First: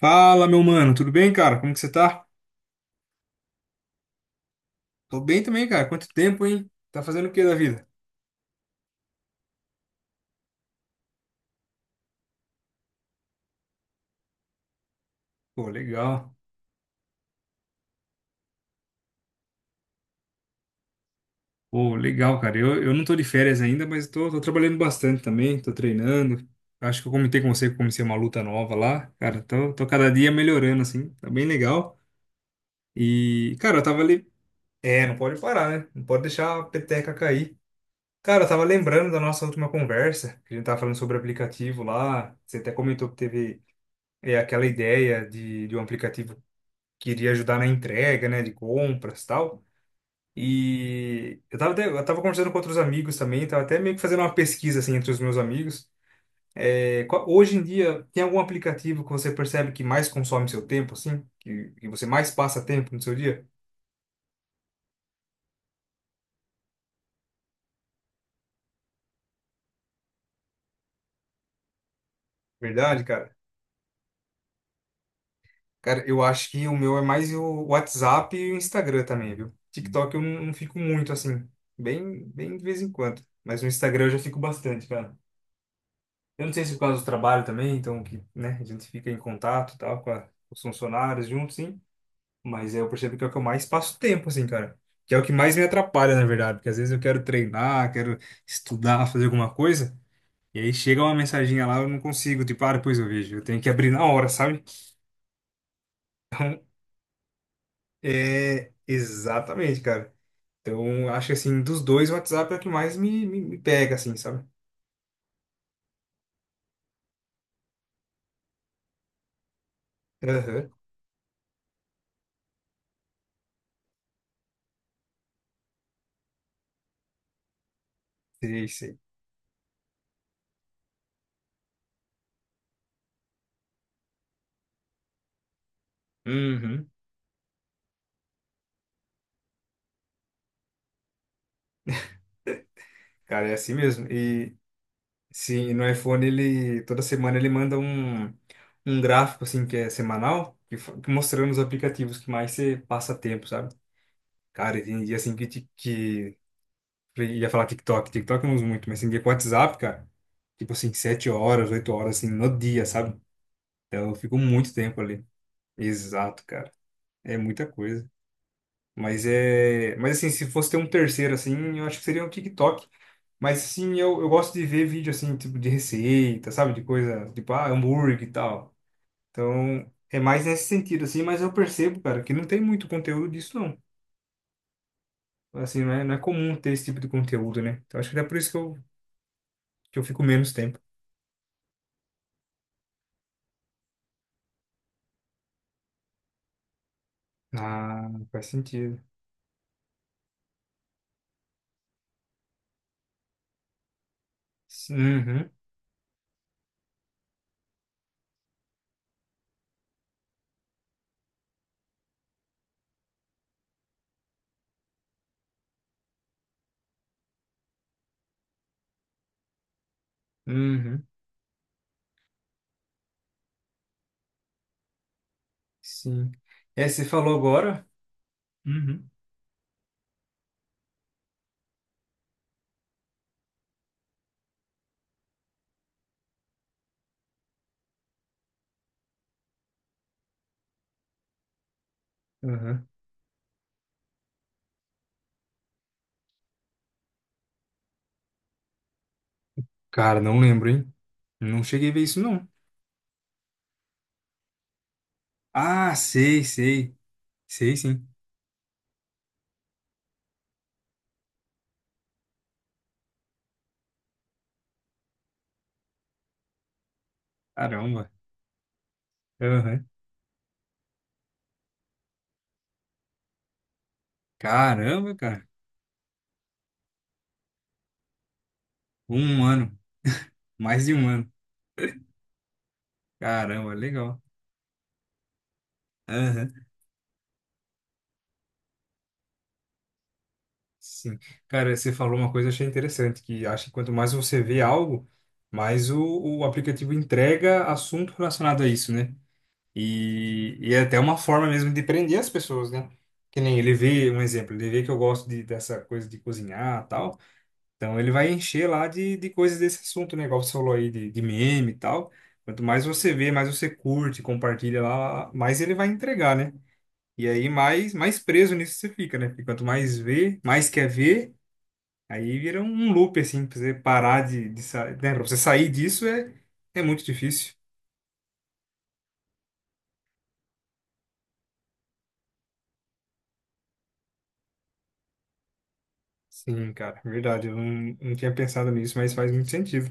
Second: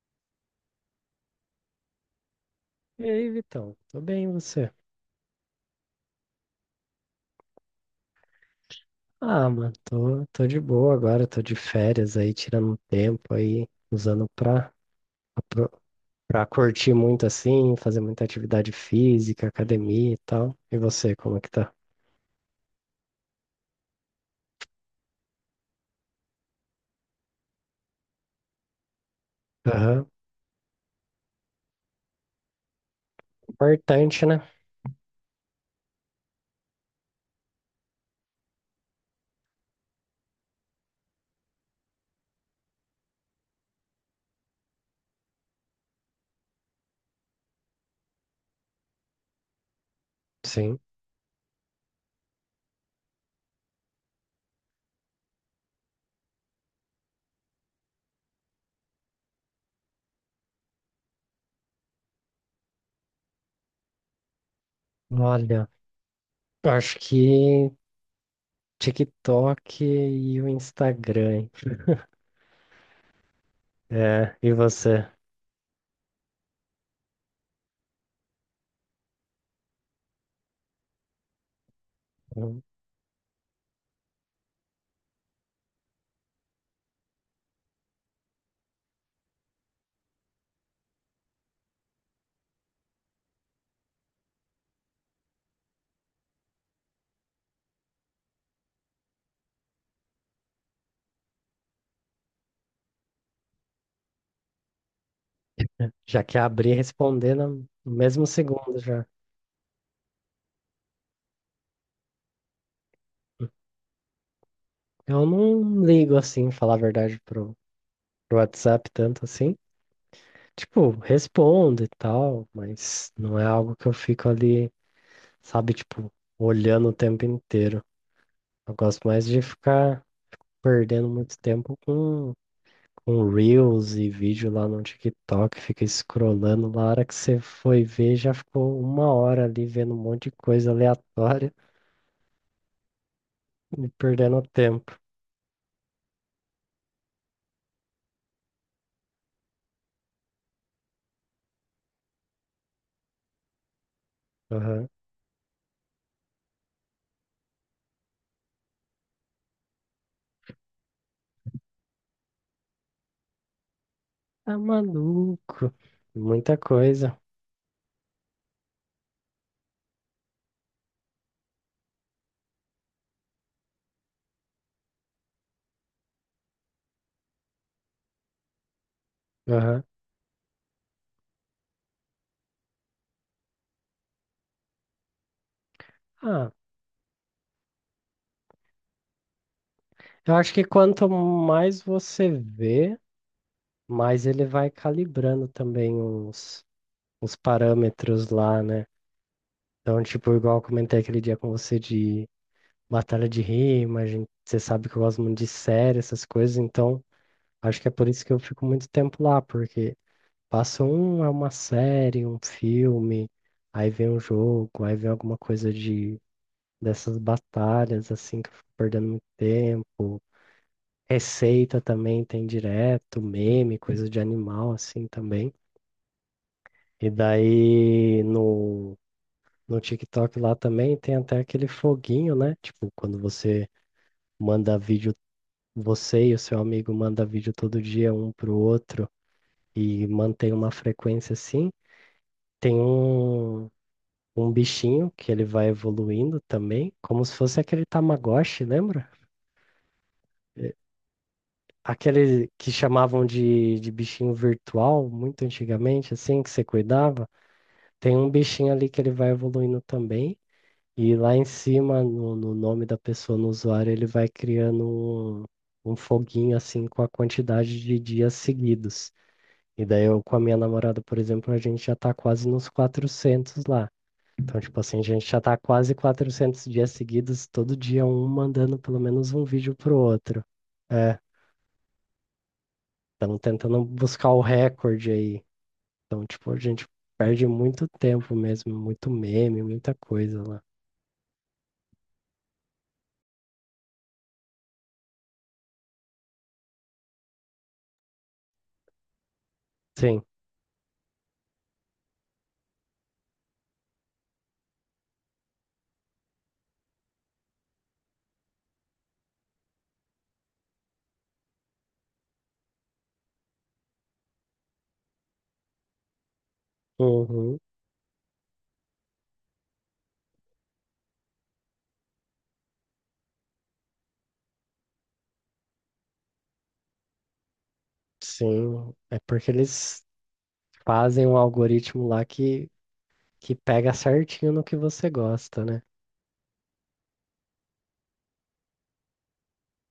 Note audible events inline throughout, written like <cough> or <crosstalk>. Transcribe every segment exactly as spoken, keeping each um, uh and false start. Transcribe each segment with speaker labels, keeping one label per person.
Speaker 1: Fala, meu mano, tudo bem, cara? Como que você tá?
Speaker 2: E aí, Vitão? Tô bem, e você?
Speaker 1: Tô bem também, cara. Quanto tempo, hein? Tá fazendo o que da vida?
Speaker 2: Ah, mano, tô, tô de boa agora, tô de férias aí, tirando um tempo aí, usando pra,
Speaker 1: Pô,
Speaker 2: pra,
Speaker 1: legal.
Speaker 2: pra curtir muito assim, fazer muita atividade física, academia e tal. E você, como é que tá?
Speaker 1: Pô, legal, cara. Eu, eu não tô de férias ainda, mas tô, tô trabalhando bastante também, tô treinando. Acho que eu comentei com você que eu comecei uma luta nova lá. Cara, tô, tô
Speaker 2: Aham.
Speaker 1: cada dia melhorando, assim. Tá bem legal. E, cara, eu tava
Speaker 2: Importante,
Speaker 1: ali.
Speaker 2: né?
Speaker 1: É, não pode parar, né? Não pode deixar a peteca cair. Cara, eu tava lembrando da nossa última conversa, que a gente tava falando sobre aplicativo lá. Você até comentou que teve é aquela ideia de, de um aplicativo queria ajudar na entrega, né, de compras e tal.
Speaker 2: Sim.
Speaker 1: E eu tava, até- eu tava conversando com outros amigos também, tava até meio que fazendo uma pesquisa, assim, entre os meus amigos. É, qual- hoje em dia, tem algum aplicativo que você percebe que mais consome seu tempo, assim? Que, que você mais passa tempo no seu dia?
Speaker 2: Olha, eu acho que TikTok e o Instagram, hein?
Speaker 1: Verdade, cara?
Speaker 2: É, e você?
Speaker 1: Cara, eu acho que o meu é mais o WhatsApp e o Instagram também, viu? TikTok eu não, não fico muito, assim, bem, bem
Speaker 2: Hum.
Speaker 1: de vez em quando. Mas no Instagram eu já fico bastante, cara. Eu não sei se é por causa do trabalho também, então que, né, a gente fica em contato, e tal, com a- com os funcionários juntos, sim. Mas eu percebo que é o que eu mais passo tempo, assim, cara. Que é o que mais me atrapalha, na verdade, porque às vezes eu quero treinar, quero estudar, fazer alguma coisa, e aí chega uma mensaginha lá, eu não consigo, tipo, ah, depois eu vejo. Eu tenho que abrir na hora, sabe?
Speaker 2: Já que abri e
Speaker 1: <laughs>
Speaker 2: responder no no
Speaker 1: Então,
Speaker 2: mesmo
Speaker 1: é
Speaker 2: segundo já.
Speaker 1: exatamente, cara. Então, acho que assim, dos dois, o WhatsApp é o que mais me, me, me pega, assim, sabe?
Speaker 2: Eu não ligo assim, falar a verdade, pro WhatsApp tanto assim.
Speaker 1: Aham,
Speaker 2: Tipo, respondo e tal, mas não é algo que eu fico ali, sabe, tipo, olhando o tempo inteiro.
Speaker 1: sei,
Speaker 2: Eu
Speaker 1: sei.
Speaker 2: gosto mais de ficar perdendo muito tempo com, com Reels e vídeo lá no TikTok, fica scrollando lá, a
Speaker 1: Uhum.
Speaker 2: hora que você foi ver, já ficou uma hora ali vendo um monte de coisa aleatória
Speaker 1: Cara, é assim
Speaker 2: <laughs> e
Speaker 1: mesmo.
Speaker 2: perdendo
Speaker 1: E
Speaker 2: tempo.
Speaker 1: sim, no iPhone ele toda semana ele manda um, um gráfico assim que é semanal, que, fa- que mostrando os aplicativos que mais você passa tempo, sabe? Cara, e
Speaker 2: Aham.
Speaker 1: tem dia assim que, ti- que eu ia falar TikTok, TikTok eu não uso muito, mas tem dia com WhatsApp, cara, tipo assim, sete horas, oito horas assim no dia, sabe? Então eu fico
Speaker 2: Tá
Speaker 1: muito tempo ali.
Speaker 2: maluco.
Speaker 1: Exato,
Speaker 2: Muita
Speaker 1: cara.
Speaker 2: coisa.
Speaker 1: É muita coisa. Mas é, mas assim, se fosse ter um terceiro assim, eu acho que seria o TikTok. Mas sim, eu, eu gosto de ver vídeo assim, tipo de receita, sabe? De coisa, tipo, ah, hambúrguer e tal.
Speaker 2: Aham.
Speaker 1: Então, é mais nesse sentido, assim, mas eu percebo, cara, que não tem muito conteúdo disso, não. Assim, não é, não é
Speaker 2: Ah,
Speaker 1: comum ter esse tipo de conteúdo, né? Então, acho que é por isso que eu, que eu fico
Speaker 2: eu
Speaker 1: menos
Speaker 2: acho que
Speaker 1: tempo.
Speaker 2: quanto mais você vê, mas ele vai calibrando também uns, uns
Speaker 1: Ah,
Speaker 2: parâmetros
Speaker 1: faz
Speaker 2: lá, né?
Speaker 1: sentido.
Speaker 2: Então, tipo, igual eu comentei aquele dia com você de batalha de rima, a gente, você sabe que eu gosto muito de
Speaker 1: Uhum,
Speaker 2: série, essas coisas, então acho que é por isso que eu fico muito tempo lá, porque passa um, é uma série, um filme, aí vem um jogo, aí vem alguma coisa de dessas batalhas, assim, que eu fico perdendo muito tempo.
Speaker 1: uhum,
Speaker 2: Receita também tem direto, meme, coisa de animal, assim, também.
Speaker 1: sim. É, você
Speaker 2: E
Speaker 1: falou agora?
Speaker 2: daí no,
Speaker 1: Uhum,
Speaker 2: no TikTok lá também tem até aquele foguinho, né? Tipo, quando você manda vídeo, você e o seu amigo manda vídeo todo dia um pro outro e mantém uma frequência assim, tem
Speaker 1: uhum.
Speaker 2: um, um bichinho que ele vai evoluindo também, como se fosse aquele Tamagotchi, lembra?
Speaker 1: Cara, não lembro, hein? Não cheguei a ver isso, não.
Speaker 2: Aquele que chamavam de, de bichinho virtual, muito
Speaker 1: Ah,
Speaker 2: antigamente, assim,
Speaker 1: sei,
Speaker 2: que você
Speaker 1: sei.
Speaker 2: cuidava.
Speaker 1: Sei, sim.
Speaker 2: Tem um bichinho ali que ele vai evoluindo também. E lá em cima, no, no nome da pessoa, no usuário, ele vai criando um, um foguinho assim com a quantidade de
Speaker 1: Caramba.
Speaker 2: dias seguidos. E
Speaker 1: Aham.
Speaker 2: daí eu com a minha namorada, por exemplo, a gente já tá quase nos quatrocentos lá. Então, tipo assim, a
Speaker 1: Caramba,
Speaker 2: gente já
Speaker 1: cara.
Speaker 2: tá quase quatrocentos dias seguidos, todo dia um mandando pelo menos
Speaker 1: Um
Speaker 2: um vídeo
Speaker 1: ano,
Speaker 2: pro outro.
Speaker 1: mais de um
Speaker 2: É,
Speaker 1: ano.
Speaker 2: estamos
Speaker 1: Caramba,
Speaker 2: tentando
Speaker 1: legal.
Speaker 2: buscar o recorde aí. Então, tipo,
Speaker 1: Aham,
Speaker 2: a gente perde muito tempo mesmo, muito meme, muita coisa lá.
Speaker 1: sim. Cara, você falou uma coisa que eu achei interessante, que acho que quanto mais você vê algo, mais o, o aplicativo entrega assunto relacionado a isso, né?
Speaker 2: Sim.
Speaker 1: E, e é até uma forma mesmo de prender as pessoas, né? Que nem ele vê, um exemplo, ele vê que eu gosto de, dessa coisa de cozinhar e tal, então ele vai encher lá de, de coisas desse assunto, né? Igual você falou aí de, de meme e tal. Quanto mais você vê, mais você curte, compartilha lá, mais ele vai entregar, né? E aí
Speaker 2: Uhum.
Speaker 1: mais, mais preso nisso você fica, né? Porque quanto mais vê, mais quer ver, aí vira um loop, assim, pra você parar de, de sair. Né? Pra você sair disso é, é muito difícil.
Speaker 2: Sim, é porque eles fazem um algoritmo lá que, que pega certinho no que você gosta, né?
Speaker 1: Sim, cara, verdade. Eu não, não tinha pensado nisso, mas faz muito sentido.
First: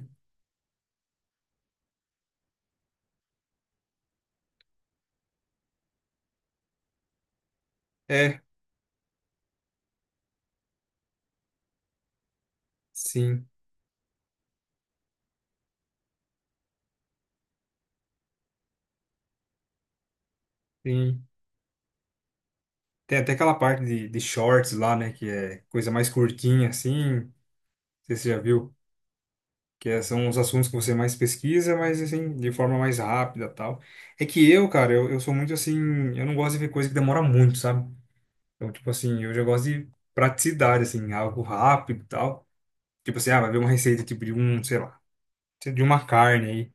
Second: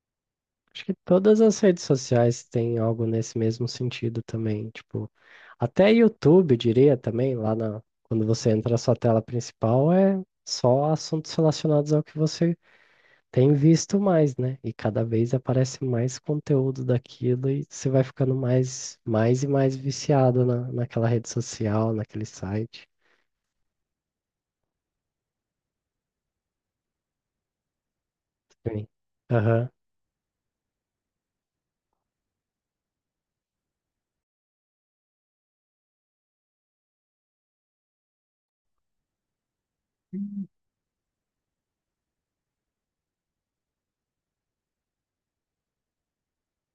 Speaker 2: Acho que todas as redes sociais têm algo nesse mesmo sentido também. Tipo, até YouTube, diria também, lá na, quando
Speaker 1: É,
Speaker 2: você entra na sua tela principal, é só assuntos relacionados ao que você
Speaker 1: sim,
Speaker 2: tem visto mais, né? E cada vez aparece mais conteúdo daquilo e você vai ficando mais, mais e mais viciado na, naquela
Speaker 1: sim.
Speaker 2: rede social, naquele site.
Speaker 1: Tem até aquela parte de, de shorts lá, né? Que é coisa mais curtinha, assim. Não sei se você já viu.
Speaker 2: Sim. Aham.
Speaker 1: Que é- são os assuntos que você mais pesquisa, mas assim, de forma mais rápida e tal. É que eu, cara, eu, eu sou muito assim. Eu não gosto de ver coisa que demora muito, sabe? Então, tipo assim, eu já gosto de praticidade, assim, algo rápido e tal. Tipo assim, ah, vai ver uma receita, tipo, de um, sei lá, de uma carne aí.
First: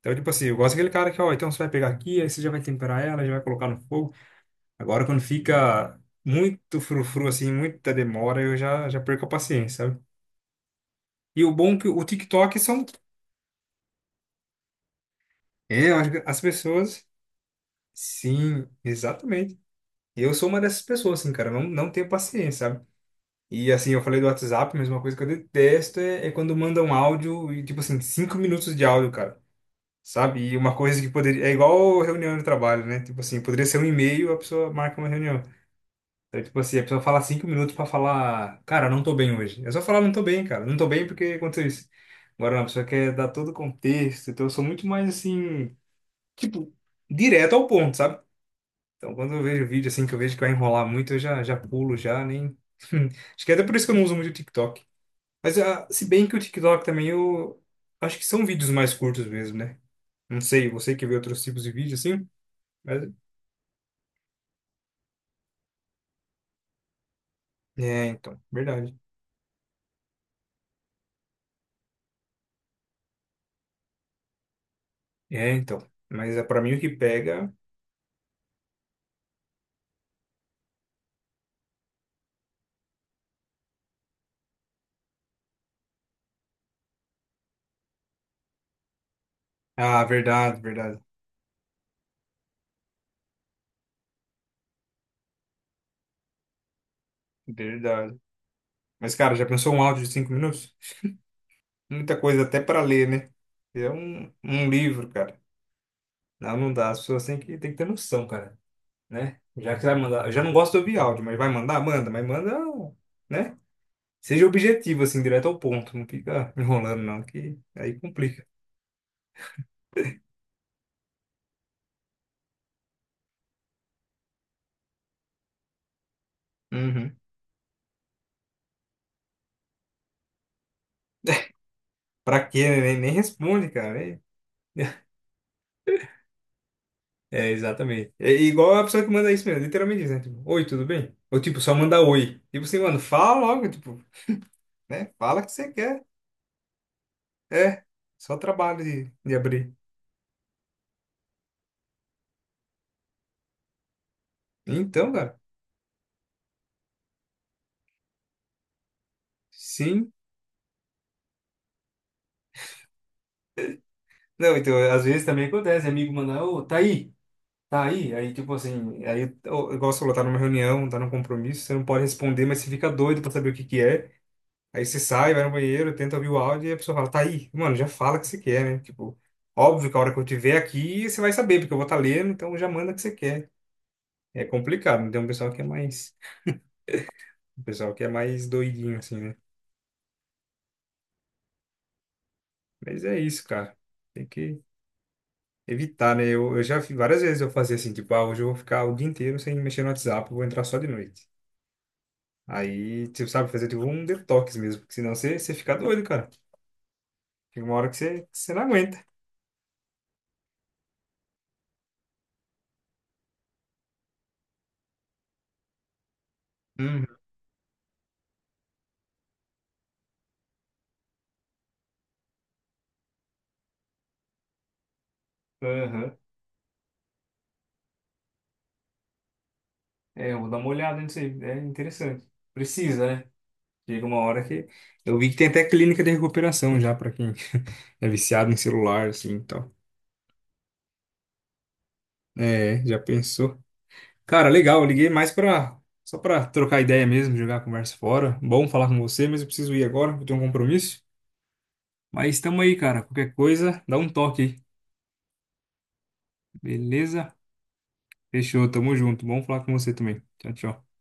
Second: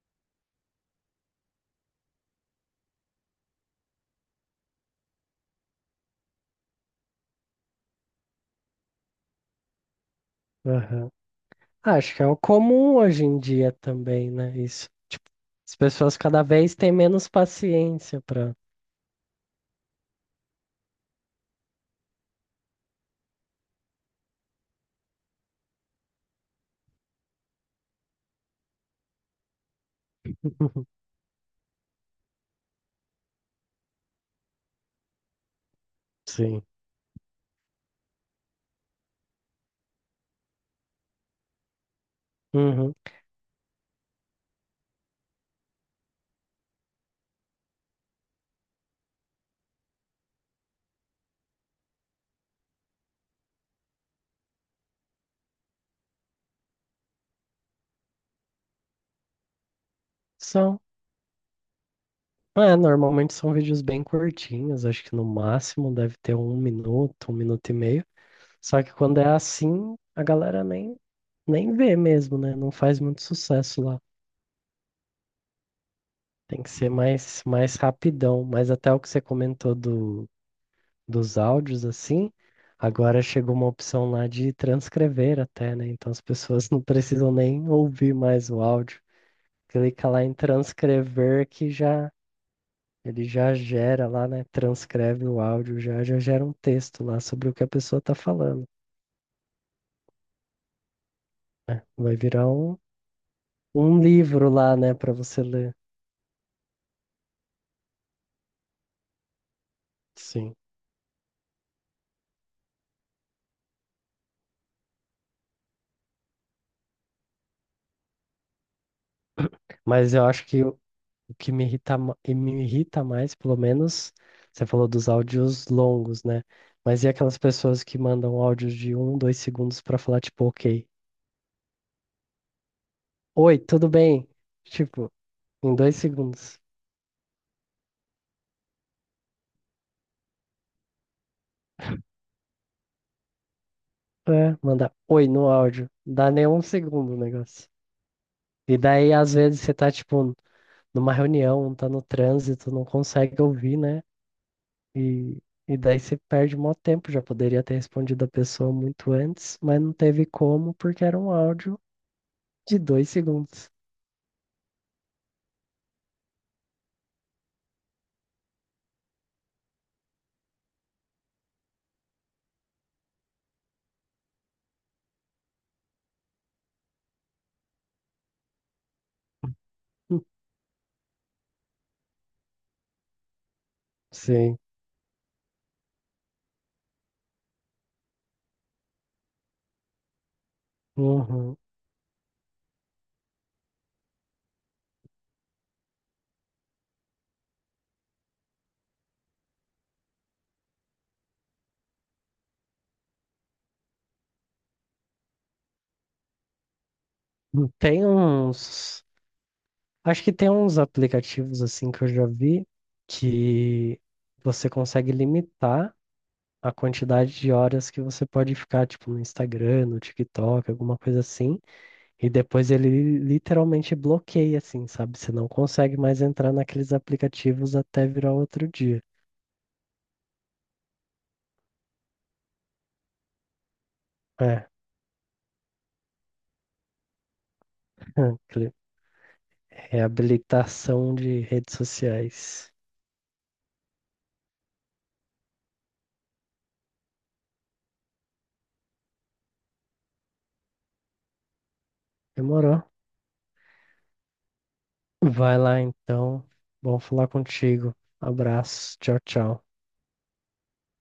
Speaker 1: Então, tipo assim, eu gosto daquele cara que, ó, então você vai pegar aqui, aí você já vai temperar ela, já vai colocar no fogo. Agora, quando fica muito frufru, assim, muita demora, eu já, já perco a paciência, sabe?
Speaker 2: Aham.
Speaker 1: E o bom é que
Speaker 2: Ah,
Speaker 1: o
Speaker 2: acho que é o
Speaker 1: TikTok são...
Speaker 2: comum hoje em dia também, né? Isso. Tipo, as
Speaker 1: É, eu acho
Speaker 2: pessoas
Speaker 1: que as
Speaker 2: cada vez têm
Speaker 1: pessoas...
Speaker 2: menos paciência para.
Speaker 1: Sim, exatamente. Eu sou uma dessas pessoas, assim, cara, não, não tenho paciência, sabe? E assim, eu falei do WhatsApp, mas uma coisa que eu detesto é, é quando mandam áudio e, tipo assim, cinco minutos de áudio, cara. Sabe? E uma coisa que poderia. É igual reunião de trabalho, né? Tipo assim, poderia ser um e-mail, a pessoa marca uma reunião. Então, tipo
Speaker 2: Sim.
Speaker 1: assim, a pessoa fala cinco minutos pra falar, cara, não tô bem hoje. É só falar, não tô bem, cara. Não tô bem porque aconteceu isso. Agora, não, a pessoa
Speaker 2: Uhum.
Speaker 1: quer dar todo o contexto. Então, eu sou muito mais assim, tipo, direto ao ponto, sabe? Então, quando eu vejo vídeo assim, que eu vejo que vai enrolar muito, eu já, já pulo, já nem. <laughs> Acho que é até por isso que eu não uso muito o TikTok. Mas ah, se bem que o TikTok também eu acho que são vídeos mais curtos mesmo, né? Não sei,
Speaker 2: São.
Speaker 1: você que vê outros tipos de vídeo assim,
Speaker 2: É,
Speaker 1: mas
Speaker 2: normalmente são vídeos bem curtinhos, acho que no máximo deve ter um minuto, um minuto e
Speaker 1: é,
Speaker 2: meio.
Speaker 1: então,
Speaker 2: Só que
Speaker 1: verdade.
Speaker 2: quando é assim, a galera nem, nem vê mesmo, né? Não faz muito sucesso lá.
Speaker 1: É, então, mas é para
Speaker 2: Tem que
Speaker 1: mim o que
Speaker 2: ser mais,
Speaker 1: pega.
Speaker 2: mais rapidão. Mas até o que você comentou do, dos áudios assim, agora chegou uma opção lá de transcrever até, né? Então as pessoas <laughs> não precisam nem ouvir mais o áudio.
Speaker 1: Ah,
Speaker 2: Clica lá em
Speaker 1: verdade, verdade,
Speaker 2: transcrever que já ele já gera lá, né? Transcreve o áudio, já já gera um texto lá sobre o que a pessoa
Speaker 1: verdade.
Speaker 2: tá falando,
Speaker 1: Mas cara, já pensou um áudio de cinco minutos?
Speaker 2: né? Vai
Speaker 1: Muita coisa
Speaker 2: virar
Speaker 1: até
Speaker 2: um,
Speaker 1: para ler, né? É
Speaker 2: um
Speaker 1: um,
Speaker 2: livro
Speaker 1: um
Speaker 2: lá, né,
Speaker 1: livro,
Speaker 2: para
Speaker 1: cara.
Speaker 2: você ler.
Speaker 1: Não, não dá. As pessoas têm que, têm que ter noção, cara, né? Já que vai mandar, eu já não
Speaker 2: Sim.
Speaker 1: gosto de ouvir áudio, mas vai mandar, manda, mas manda, né? Seja objetivo, assim, direto ao ponto. Não fica enrolando, não, que aí complica.
Speaker 2: Mas eu acho que o que me irrita, ma- e me irrita mais, pelo menos, você falou dos áudios longos, né? Mas e
Speaker 1: Uhum.
Speaker 2: aquelas pessoas que mandam áudios de um, dois segundos pra falar, tipo, ok,
Speaker 1: <laughs> Pra quê? Né? Nem, nem
Speaker 2: oi,
Speaker 1: responde,
Speaker 2: tudo
Speaker 1: cara. É,
Speaker 2: bem? Tipo, em dois segundos.
Speaker 1: <laughs> é, exatamente. É igual a pessoa que manda isso mesmo, literalmente isso, né? Tipo, oi, tudo bem? Ou tipo, só manda oi. Tipo assim, mano, fala logo, tipo,
Speaker 2: É, manda
Speaker 1: né?
Speaker 2: oi
Speaker 1: Fala o
Speaker 2: no
Speaker 1: que você
Speaker 2: áudio.
Speaker 1: quer.
Speaker 2: Dá nem um segundo o negócio.
Speaker 1: É, só
Speaker 2: E
Speaker 1: trabalho de,
Speaker 2: daí, às
Speaker 1: de
Speaker 2: vezes,
Speaker 1: abrir.
Speaker 2: você tá, tipo, numa reunião, tá no trânsito, não consegue ouvir, né?
Speaker 1: Então, cara,
Speaker 2: E, e daí você perde mó tempo. Já poderia ter respondido a pessoa muito antes, mas não
Speaker 1: sim.
Speaker 2: teve como, porque era um áudio de dois segundos.
Speaker 1: Não, então, às vezes também acontece, amigo manda, ô, tá aí, tá aí. Aí, tipo assim, aí, ô, igual você falou, tá numa reunião, tá num compromisso, você não pode responder, mas você fica doido pra saber o que que é. Aí você sai, vai no banheiro, tenta ouvir o áudio e a pessoa fala, tá aí, mano, já fala o que você quer, né? Tipo, óbvio que a hora que
Speaker 2: Hum.
Speaker 1: eu tiver aqui, você vai saber, porque eu vou estar lendo, então já manda o que você quer. É
Speaker 2: Sim.
Speaker 1: complicado, né? Tem um pessoal que é mais, um pessoal que é mais doidinho, assim, né?
Speaker 2: Uhum.
Speaker 1: Mas é isso, cara. Tem que evitar, né? Eu, eu já fiz várias vezes eu fazia assim, tipo, ah, hoje eu vou ficar o dia inteiro sem mexer no WhatsApp, eu vou entrar só de noite. Aí, tipo, sabe, fazer tipo um detox mesmo, porque senão você, você fica doido, cara. Tem
Speaker 2: Hum.
Speaker 1: uma hora que
Speaker 2: Tem
Speaker 1: você, você não aguenta.
Speaker 2: uns. Acho que tem uns aplicativos assim que eu já vi que você consegue limitar a
Speaker 1: Uhum,
Speaker 2: quantidade de horas que você pode ficar, tipo, no Instagram, no TikTok, alguma coisa assim. E depois ele literalmente bloqueia, assim, sabe? Você não consegue
Speaker 1: uhum.
Speaker 2: mais entrar naqueles aplicativos até virar outro dia.
Speaker 1: É, eu vou dar uma olhada nisso aí. É interessante. Precisa, né? Chega uma hora que.
Speaker 2: É.
Speaker 1: Eu vi que tem até clínica de recuperação já pra quem <laughs> é
Speaker 2: <laughs>
Speaker 1: viciado em
Speaker 2: Aquele
Speaker 1: celular, assim e tal.
Speaker 2: reabilitação de redes sociais.
Speaker 1: É, já pensou. Cara, legal, eu liguei mais pra. Só pra trocar ideia mesmo, jogar a conversa fora. Bom falar com você, mas eu preciso ir agora, eu tenho um compromisso. Mas tamo aí,
Speaker 2: Demorou.
Speaker 1: cara. Qualquer coisa, dá um toque aí.
Speaker 2: Vai lá então. Bom falar
Speaker 1: Beleza?
Speaker 2: contigo.
Speaker 1: Fechou, tamo
Speaker 2: Abraço. Tchau,
Speaker 1: junto. Bom falar
Speaker 2: tchau.
Speaker 1: com você também. Tchau, tchau.